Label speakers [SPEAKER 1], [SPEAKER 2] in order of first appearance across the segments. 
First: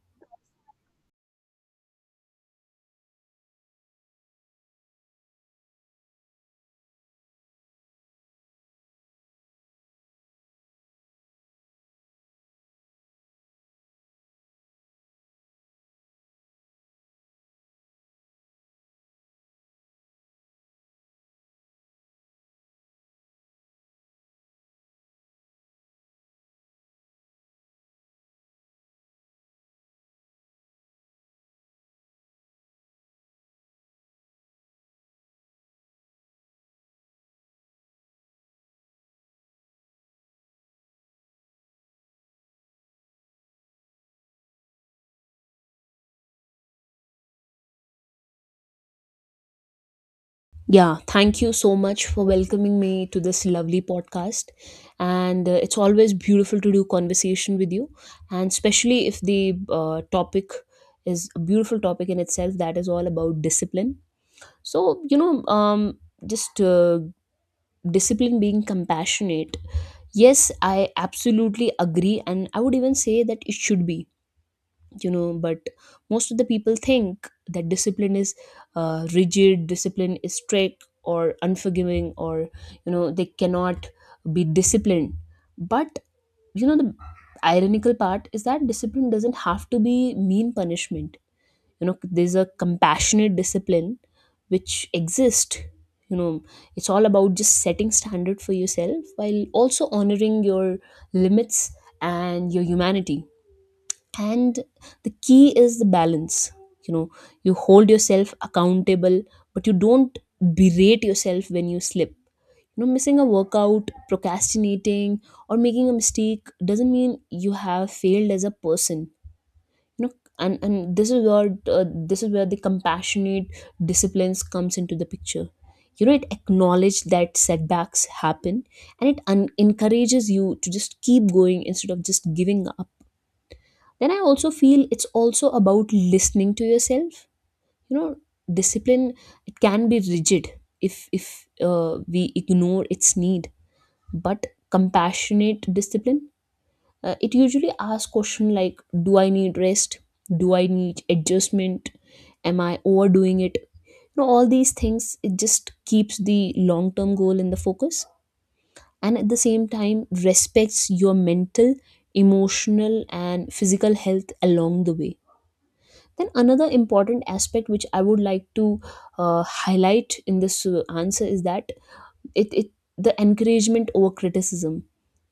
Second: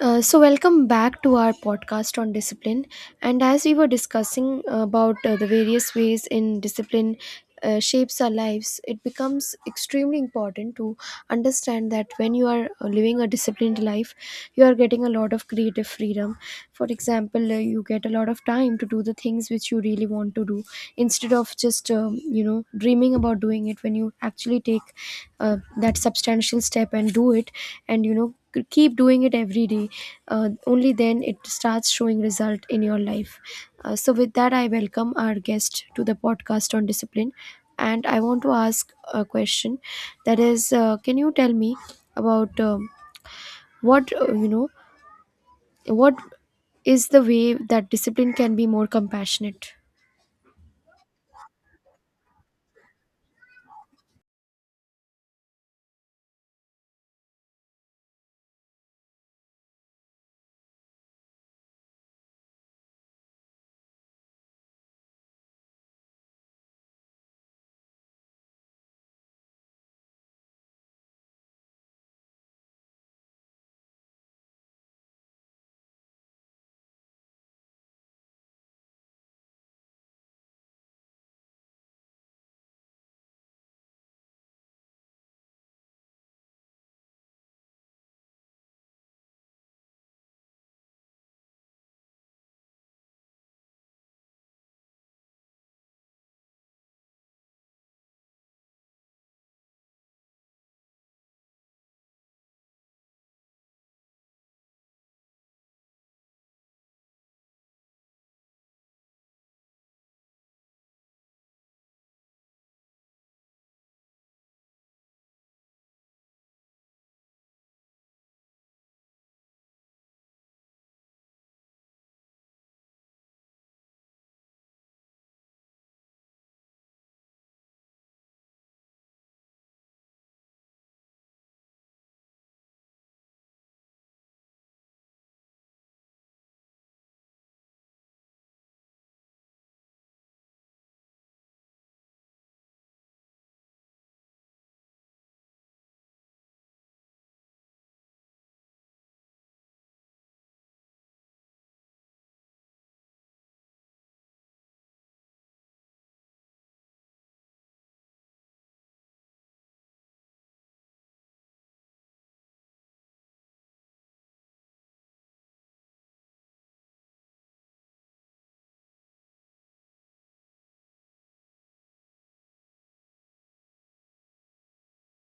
[SPEAKER 1] So welcome back to our podcast on discipline, and as we were discussing about the various ways in discipline shapes our lives, it becomes extremely important to understand that when you are living a disciplined life, you are getting a lot of creative freedom. For example, you get a lot of time to do the things which you really want to do, instead of just dreaming about doing it. When you actually take that substantial step and do it, and you know keep doing it every day, only then it starts showing result in your life. So with that, I welcome our guest to the podcast on discipline, and I want to ask a question, that is, can you tell me about what, what is the way that discipline can be more compassionate?
[SPEAKER 2] Yeah, thank you so much for welcoming me to this lovely podcast. And it's always beautiful to do conversation with you, and especially if the topic is a beautiful topic in itself that is all about discipline. So, just discipline being compassionate. Yes, I absolutely agree, and I would even say that it should be. But most of the people think that discipline is rigid. Discipline is strict or unforgiving, or they cannot be disciplined. But the ironical part is that discipline doesn't have to be mean punishment. There's a compassionate discipline which exists. you know it's all about just setting standard for yourself while also honoring your limits and your humanity. And the key is the balance. you know you hold yourself accountable, but you don't berate yourself when you slip. Missing a workout, procrastinating, or making a mistake doesn't mean you have failed as a person you know and this is where the compassionate disciplines comes into the picture. It acknowledges that setbacks happen, and it encourages you to just keep going instead of just giving up. Then I also feel it's also about listening to yourself. you know Discipline, it can be rigid if we ignore its need. But compassionate discipline, it usually asks question like, do I need rest? Do I need adjustment? Am I overdoing it? All these things, it just keeps the long term goal in the focus, and at the same time respects your mental, emotional, and physical health along the way. Then another important aspect which I would like to highlight in this answer is that it the encouragement over criticism.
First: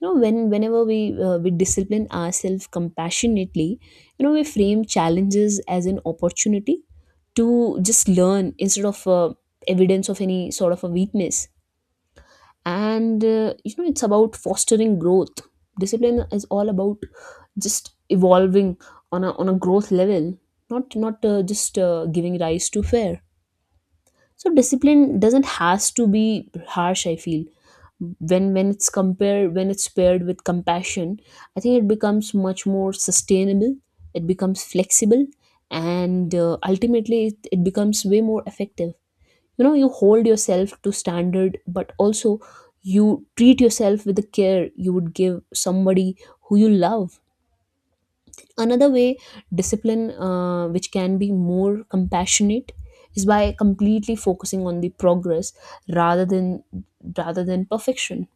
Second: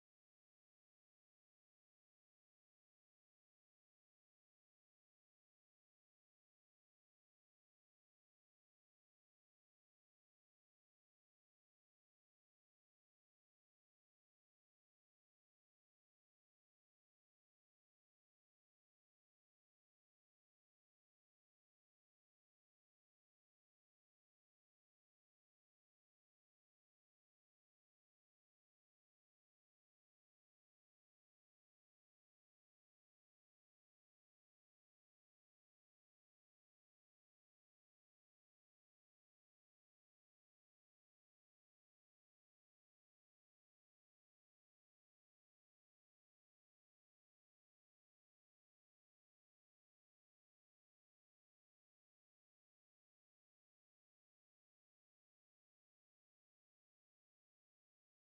[SPEAKER 2] You know, whenever we we discipline ourselves compassionately, you know, we frame challenges as an opportunity to just learn instead of evidence of any sort of a weakness. And it's about fostering growth. Discipline is all about just evolving on a growth level, not just giving rise to fear. So discipline doesn't has to be harsh, I feel, when it's paired with compassion. I think it becomes much more sustainable. It becomes flexible, and ultimately it becomes way more effective. You hold yourself to standard, but also you treat yourself with the care you would give somebody who you love. Another way discipline which can be more compassionate is by completely focusing on the progress rather than rather than perfection.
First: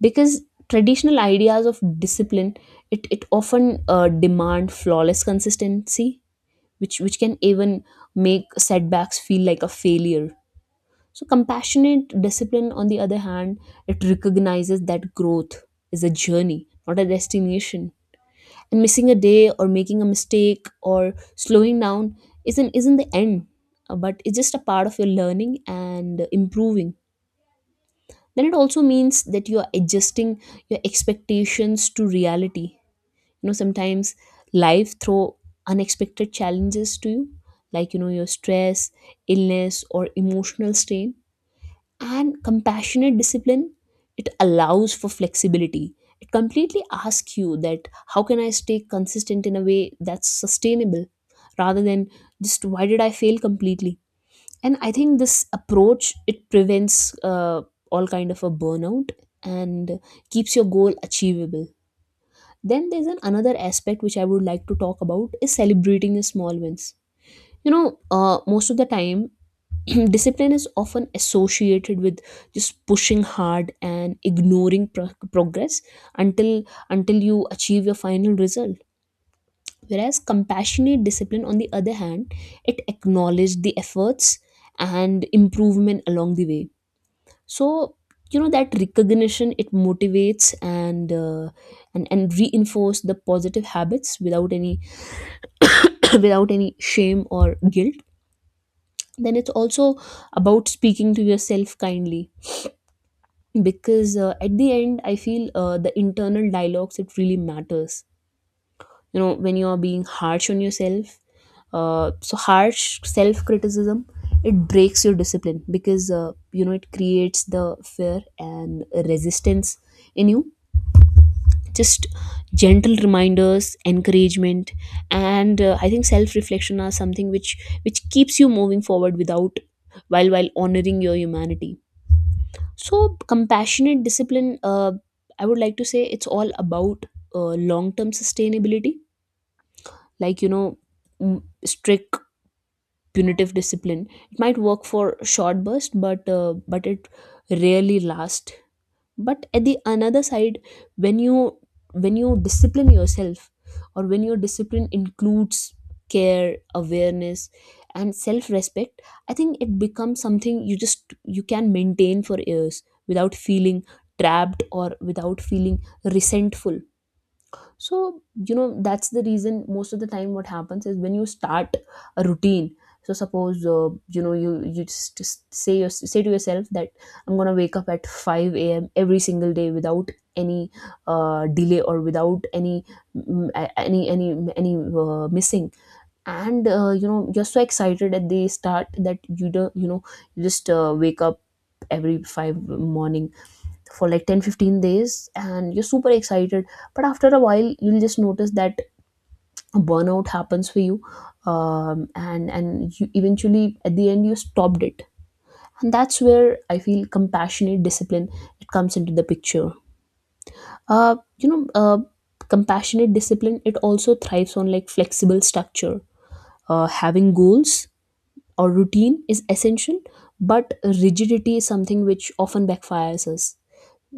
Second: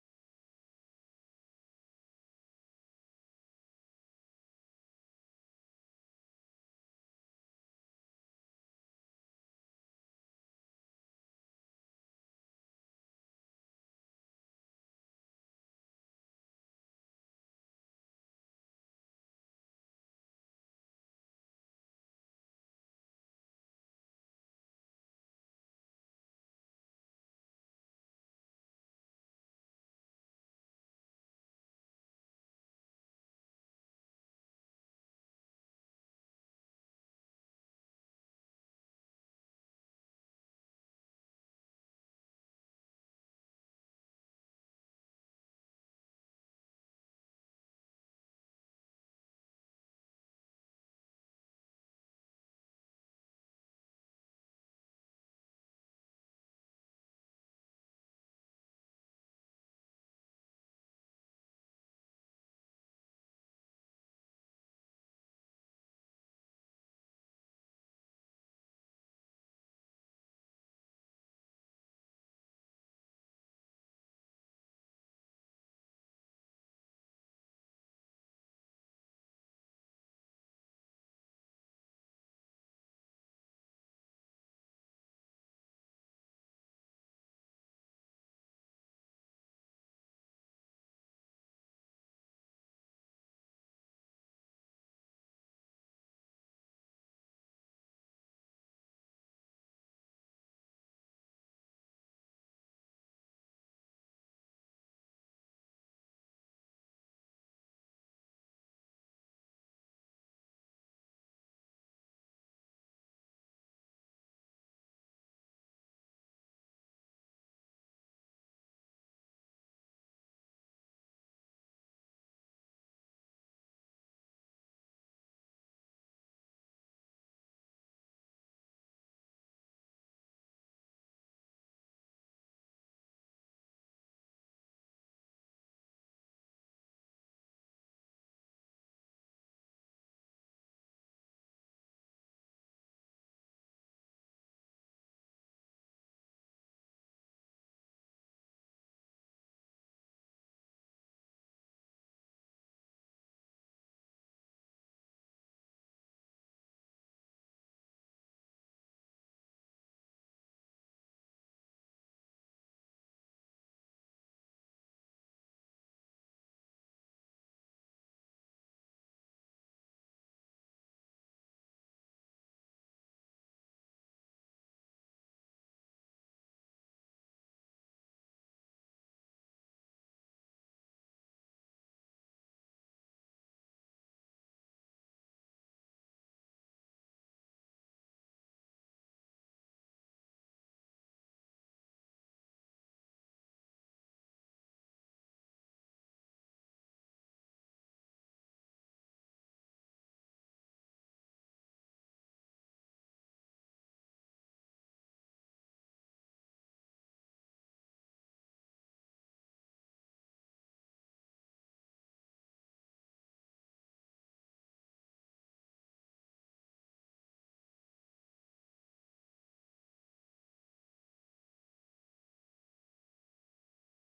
[SPEAKER 2] Because traditional ideas of discipline, it often demand flawless consistency, which can even make setbacks feel like a failure. So, compassionate discipline, on the other hand, it recognizes that growth is a journey, not a destination. And missing a day or making a mistake or slowing down isn't the end, but it's just a part of your learning and improving. Then it also means that you are adjusting your expectations to reality. You know, sometimes life throw unexpected challenges to you, like, your stress, illness, or emotional strain. And compassionate discipline, it allows for flexibility. It completely asks you that, how can I stay consistent in a way that's sustainable, rather than just, why did I fail completely? And I think this approach, it prevents all kind of a burnout and keeps your goal achievable. Then there's an another aspect which I would like to talk about, is celebrating your small wins. you know Most of the time, discipline is often associated with just pushing hard and ignoring progress until until you achieve your final result. Whereas compassionate discipline, on the other hand, it acknowledged the efforts and improvement along the way. So, that recognition, it motivates, and reinforce the positive habits without any without any shame or guilt. Then it's also about speaking to yourself kindly, because at the end I feel the internal dialogues, it really matters. When you are being harsh on yourself, so harsh self criticism, it breaks your discipline, because it creates the fear and resistance in you. Just gentle reminders, encouragement, and I think self reflection are something which keeps you moving forward without, while honoring your humanity. So, compassionate discipline, I would like to say it's all about long term sustainability. Like, strict punitive discipline. It might work for a short burst, but it rarely lasts. But at the another side, when you when you discipline yourself, or when your discipline includes care, awareness, and self respect, I think it becomes something you just, you can maintain for years without feeling trapped or without feeling resentful. So, that's the reason most of the time what happens is when you start a routine. So suppose you say to yourself that, I'm going to wake up at 5 a.m. every single day without any delay or without any any missing. And you're so excited at the start that you don't, you just wake up every five morning for like 10, 15 days, and you're super excited. But after a while, you'll just notice that a burnout happens for you. And you eventually at the end you stopped it. And that's where I feel compassionate discipline, it comes into the picture. uh, you know uh, Compassionate discipline, it also thrives on like flexible structure. Having goals or routine is essential, but rigidity is something which often backfires us.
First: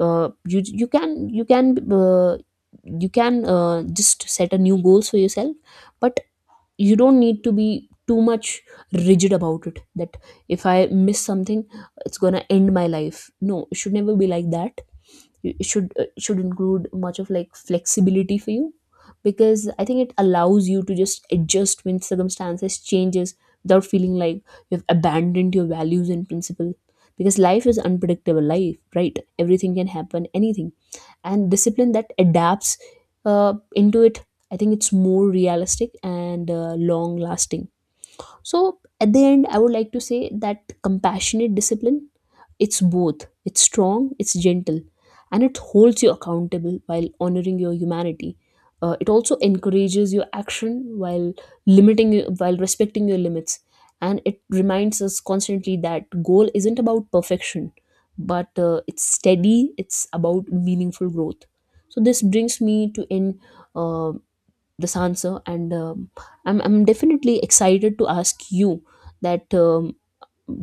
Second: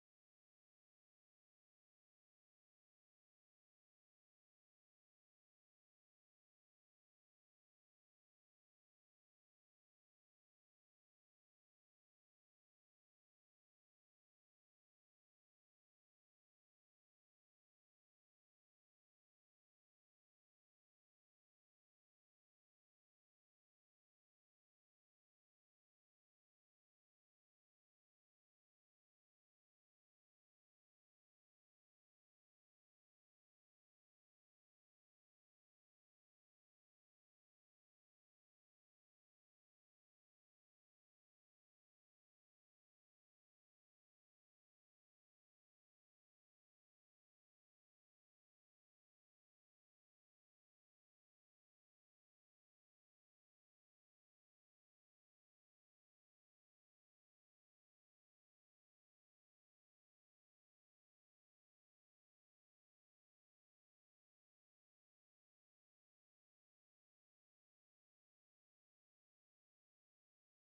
[SPEAKER 2] uh, you you can you can uh, you can just set a new goals for yourself. But you don't need to be too much rigid about it, that if I miss something, it's going to end my life. No, it should never be like that. It should include much of like flexibility for you, because I think it allows you to just adjust when circumstances changes without feeling like you've abandoned your values and principle. Because life is unpredictable. Life, right, everything can happen anything. And discipline that adapts into it, I think it's more realistic and long lasting. So, at the end, I would like to say that compassionate discipline, it's both. It's strong, it's gentle, and it holds you accountable while honoring your humanity. It also encourages your action while limiting you, while respecting your limits, and it reminds us constantly that goal isn't about perfection, but it's steady. It's about meaningful growth. So this brings me to end uh, this answer, and I'm definitely excited to ask you that.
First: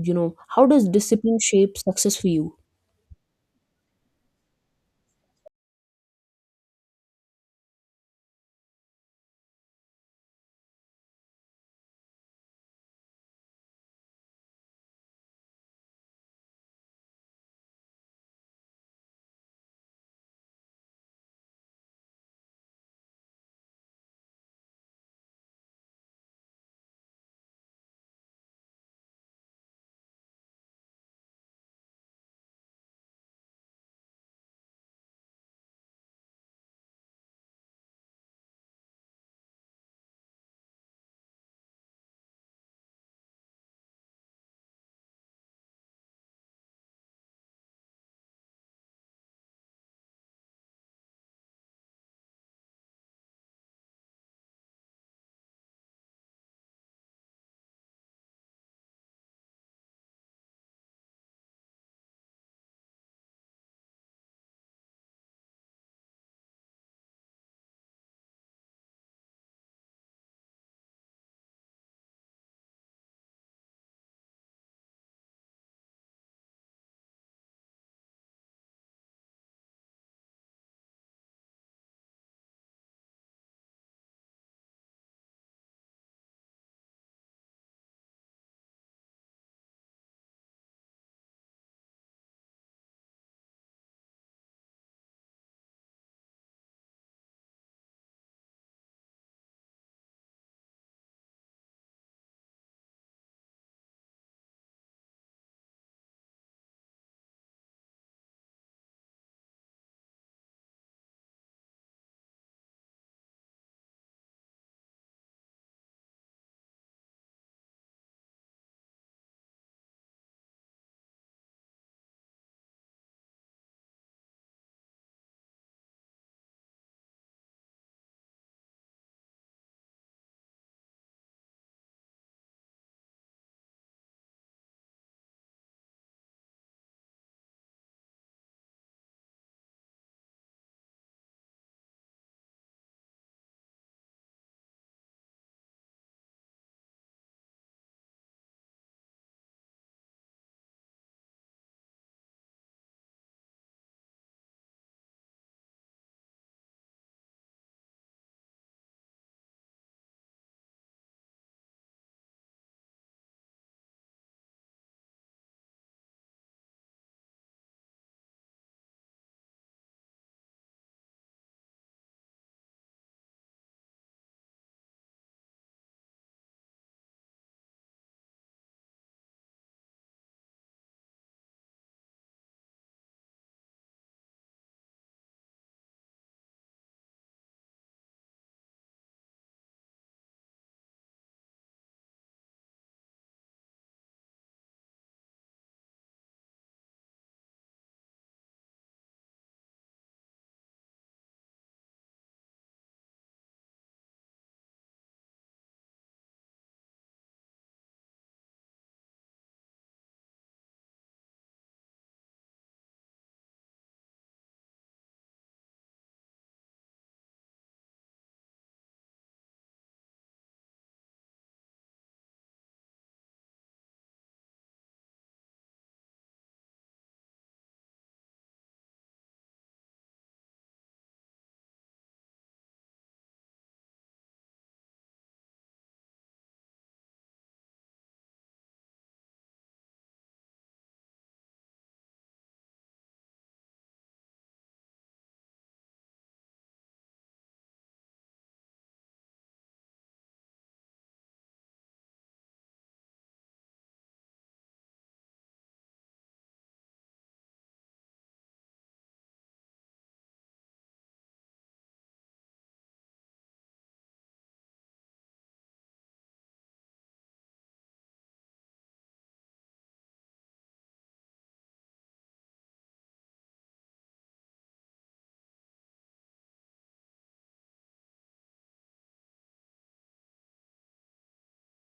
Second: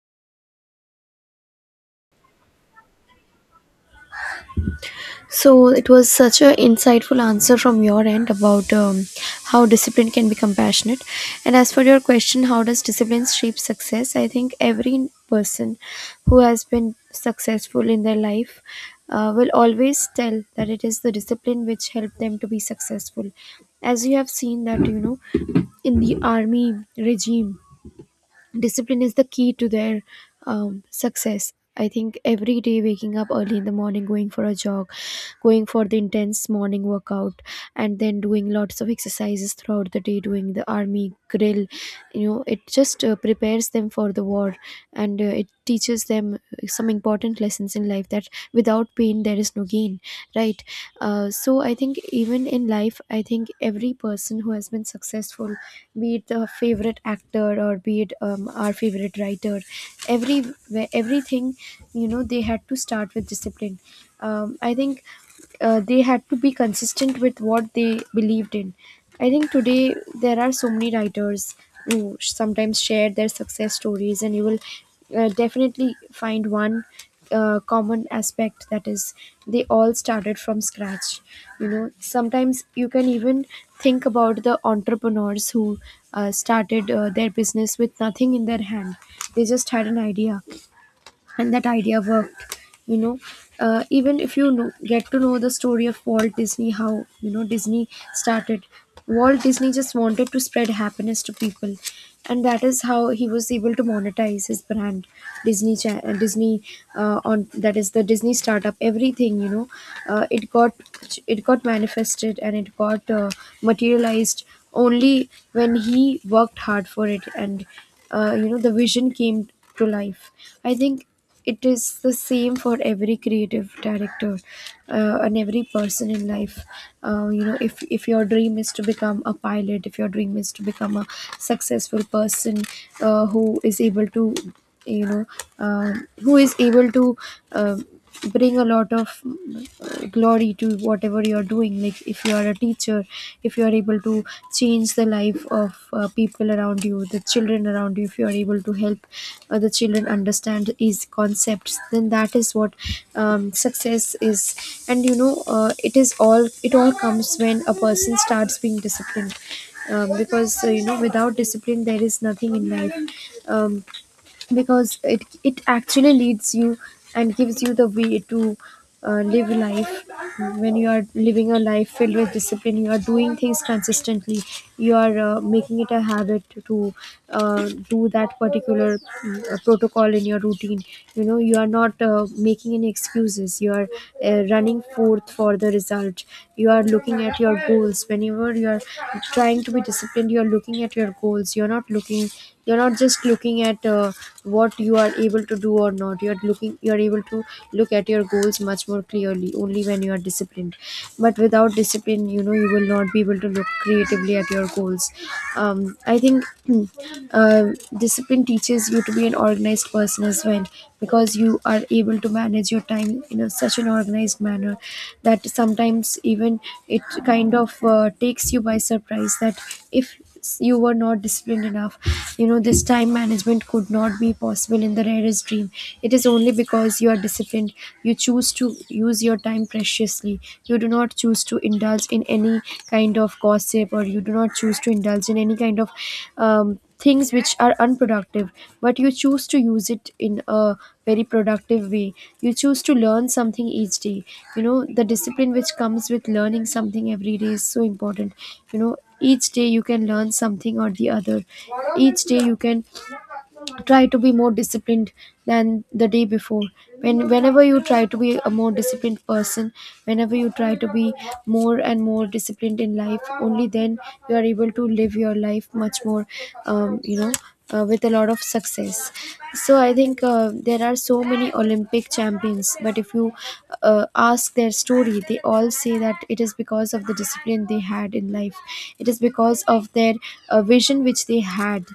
[SPEAKER 2] How does discipline shape success for you?
[SPEAKER 1] So it was such an insightful answer from your end about how discipline can be compassionate. And as for your question, how does discipline shape success? I think every person who has been successful in their life will always tell that it is the discipline which helped them to be successful. As you have seen that, you know, in the army regime, discipline is the key to their success. I think every day waking up early in the morning, going for a jog, going for the intense morning workout, and then doing lots of exercises throughout the day, doing the army grill, you know, it just prepares them for the war, and it teaches them some important lessons in life, that without pain there is no gain, right? So I think even in life, I think every person who has been successful, be it the favorite actor or be it our favorite writer, every everything, you know, they had to start with discipline. I think they had to be consistent with what they believed in. I think today there are so many writers who sometimes share their success stories, and you will definitely find one common aspect, that is, they all started from scratch. You know, sometimes you can even think about the entrepreneurs who started their business with nothing in their hand. They just had an idea, and that idea worked, you know. Even if, you know, get to know the story of Walt Disney, how, you know, Disney started. Walt Disney just wanted to spread happiness to people, and that is how he was able to monetize his brand. Disney Disney, on that is the Disney startup, everything, you know, it got, it got manifested, and it got materialized only when he worked hard for it, and you know, the vision came to life. I think it is the same for every creative director and every person in life. You know, if your dream is to become a pilot, if your dream is to become a successful person who is able to, you know, who is able to, um bring a lot of glory to whatever you're doing. Like, if you are a teacher, if you are able to change the life of people around you, the children around you, if you are able to help the children understand these concepts, then that is what success is. And you know, it is all, it all comes when a person starts being disciplined, because you know, without discipline there is nothing in life, um, because it actually leads you and gives you the way to live life. When you are living a life filled with discipline, you are doing things consistently, you are making it a habit to do that particular protocol in your routine. You know, you are not making any excuses, you are running forth for the result. You are looking at your goals whenever you are trying to be disciplined. You are looking at your goals, you're not looking, you're not just looking at what you are able to do or not. You are looking, you are able to look at your goals much more clearly only when you are disciplined. But without discipline, you know, you will not be able to look creatively at your goals. um, I think uh, discipline teaches you to be an organized person as well, because you are able to manage your time in a, such an organized manner, that sometimes even it kind of takes you by surprise, that if you were not disciplined enough, you know, this time management could not be possible in the rarest dream. It is only because you are disciplined, you choose to use your time preciously. You do not choose to indulge in any kind of gossip, or you do not choose to indulge in any kind of things which are unproductive, but you choose to use it in a very productive way. You choose to learn something each day. You know, the discipline which comes with learning something every day is so important. You know, each day you can learn something or the other. Each day you can try to be more disciplined than the day before. Whenever you try to be a more disciplined person, whenever you try to be more and more disciplined in life, only then you are able to live your life much more, you know, with a lot of success. So I think there are so many Olympic champions, but if you ask their story, they all say that it is because of the discipline they had in life. It is because of their vision which they had.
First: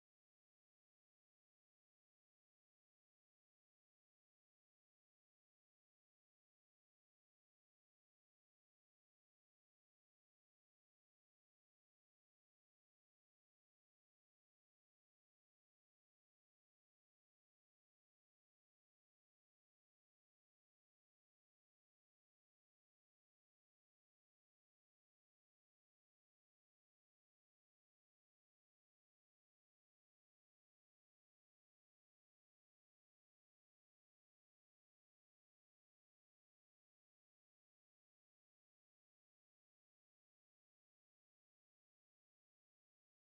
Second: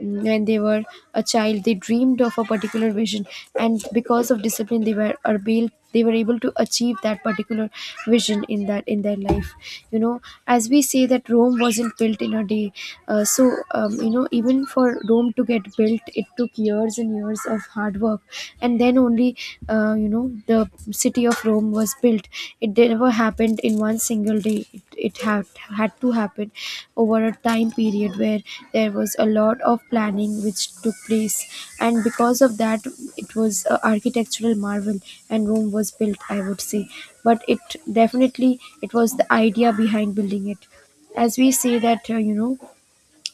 [SPEAKER 1] Mm, when they were a child, they dreamed of a particular vision, and because of discipline, they were able to achieve that particular vision in that in their life, you know. As we say that Rome wasn't built in a day, you know, even for Rome to get built, it took years and years of hard work, and then only you know, the city of Rome was built. It never happened in one single day. It had to happen over a time period where there was a lot of planning which took place. And because of that, it was an architectural marvel, and Rome was built, I would say. But it definitely, it was the idea behind building it. As we say that, you know,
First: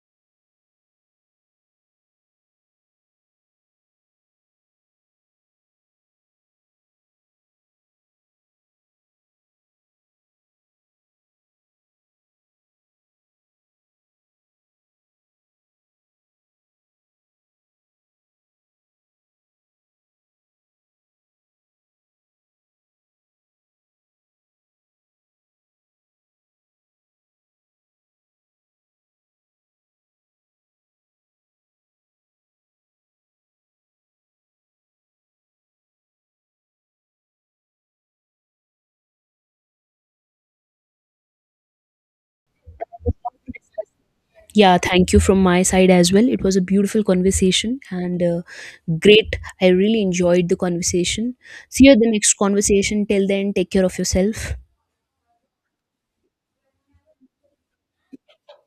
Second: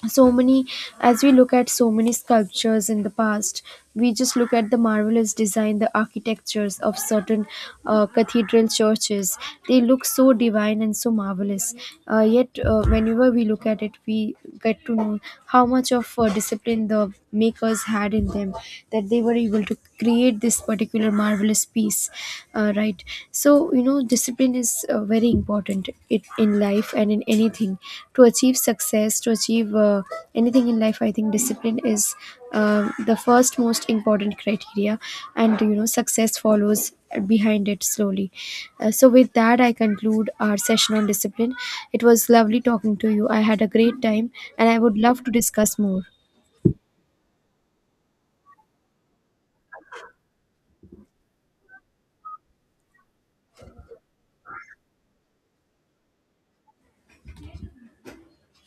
[SPEAKER 1] so many, as we look at so many sculptures in the past, we just look at the marvelous design, the architectures of certain cathedral churches. They look so divine and so marvelous, yet whenever we look at it, we get to know how much of discipline the makers had in them, that they were able to create this particular marvelous piece. Right, right. So you know, discipline is very important, it, in life and in anything. To achieve success, to achieve anything in life, I think discipline is the first most important criteria, and you know, success follows behind it slowly. So with that, I conclude our session on discipline. It was lovely talking to you, I had a great time, and
[SPEAKER 2] Yeah,
[SPEAKER 1] I would
[SPEAKER 2] thank you
[SPEAKER 1] love to
[SPEAKER 2] from my
[SPEAKER 1] discuss
[SPEAKER 2] side
[SPEAKER 1] more.
[SPEAKER 2] as well. It was a beautiful conversation, and great, I really enjoyed the conversation. See you at the next conversation. Till then, take care of yourself.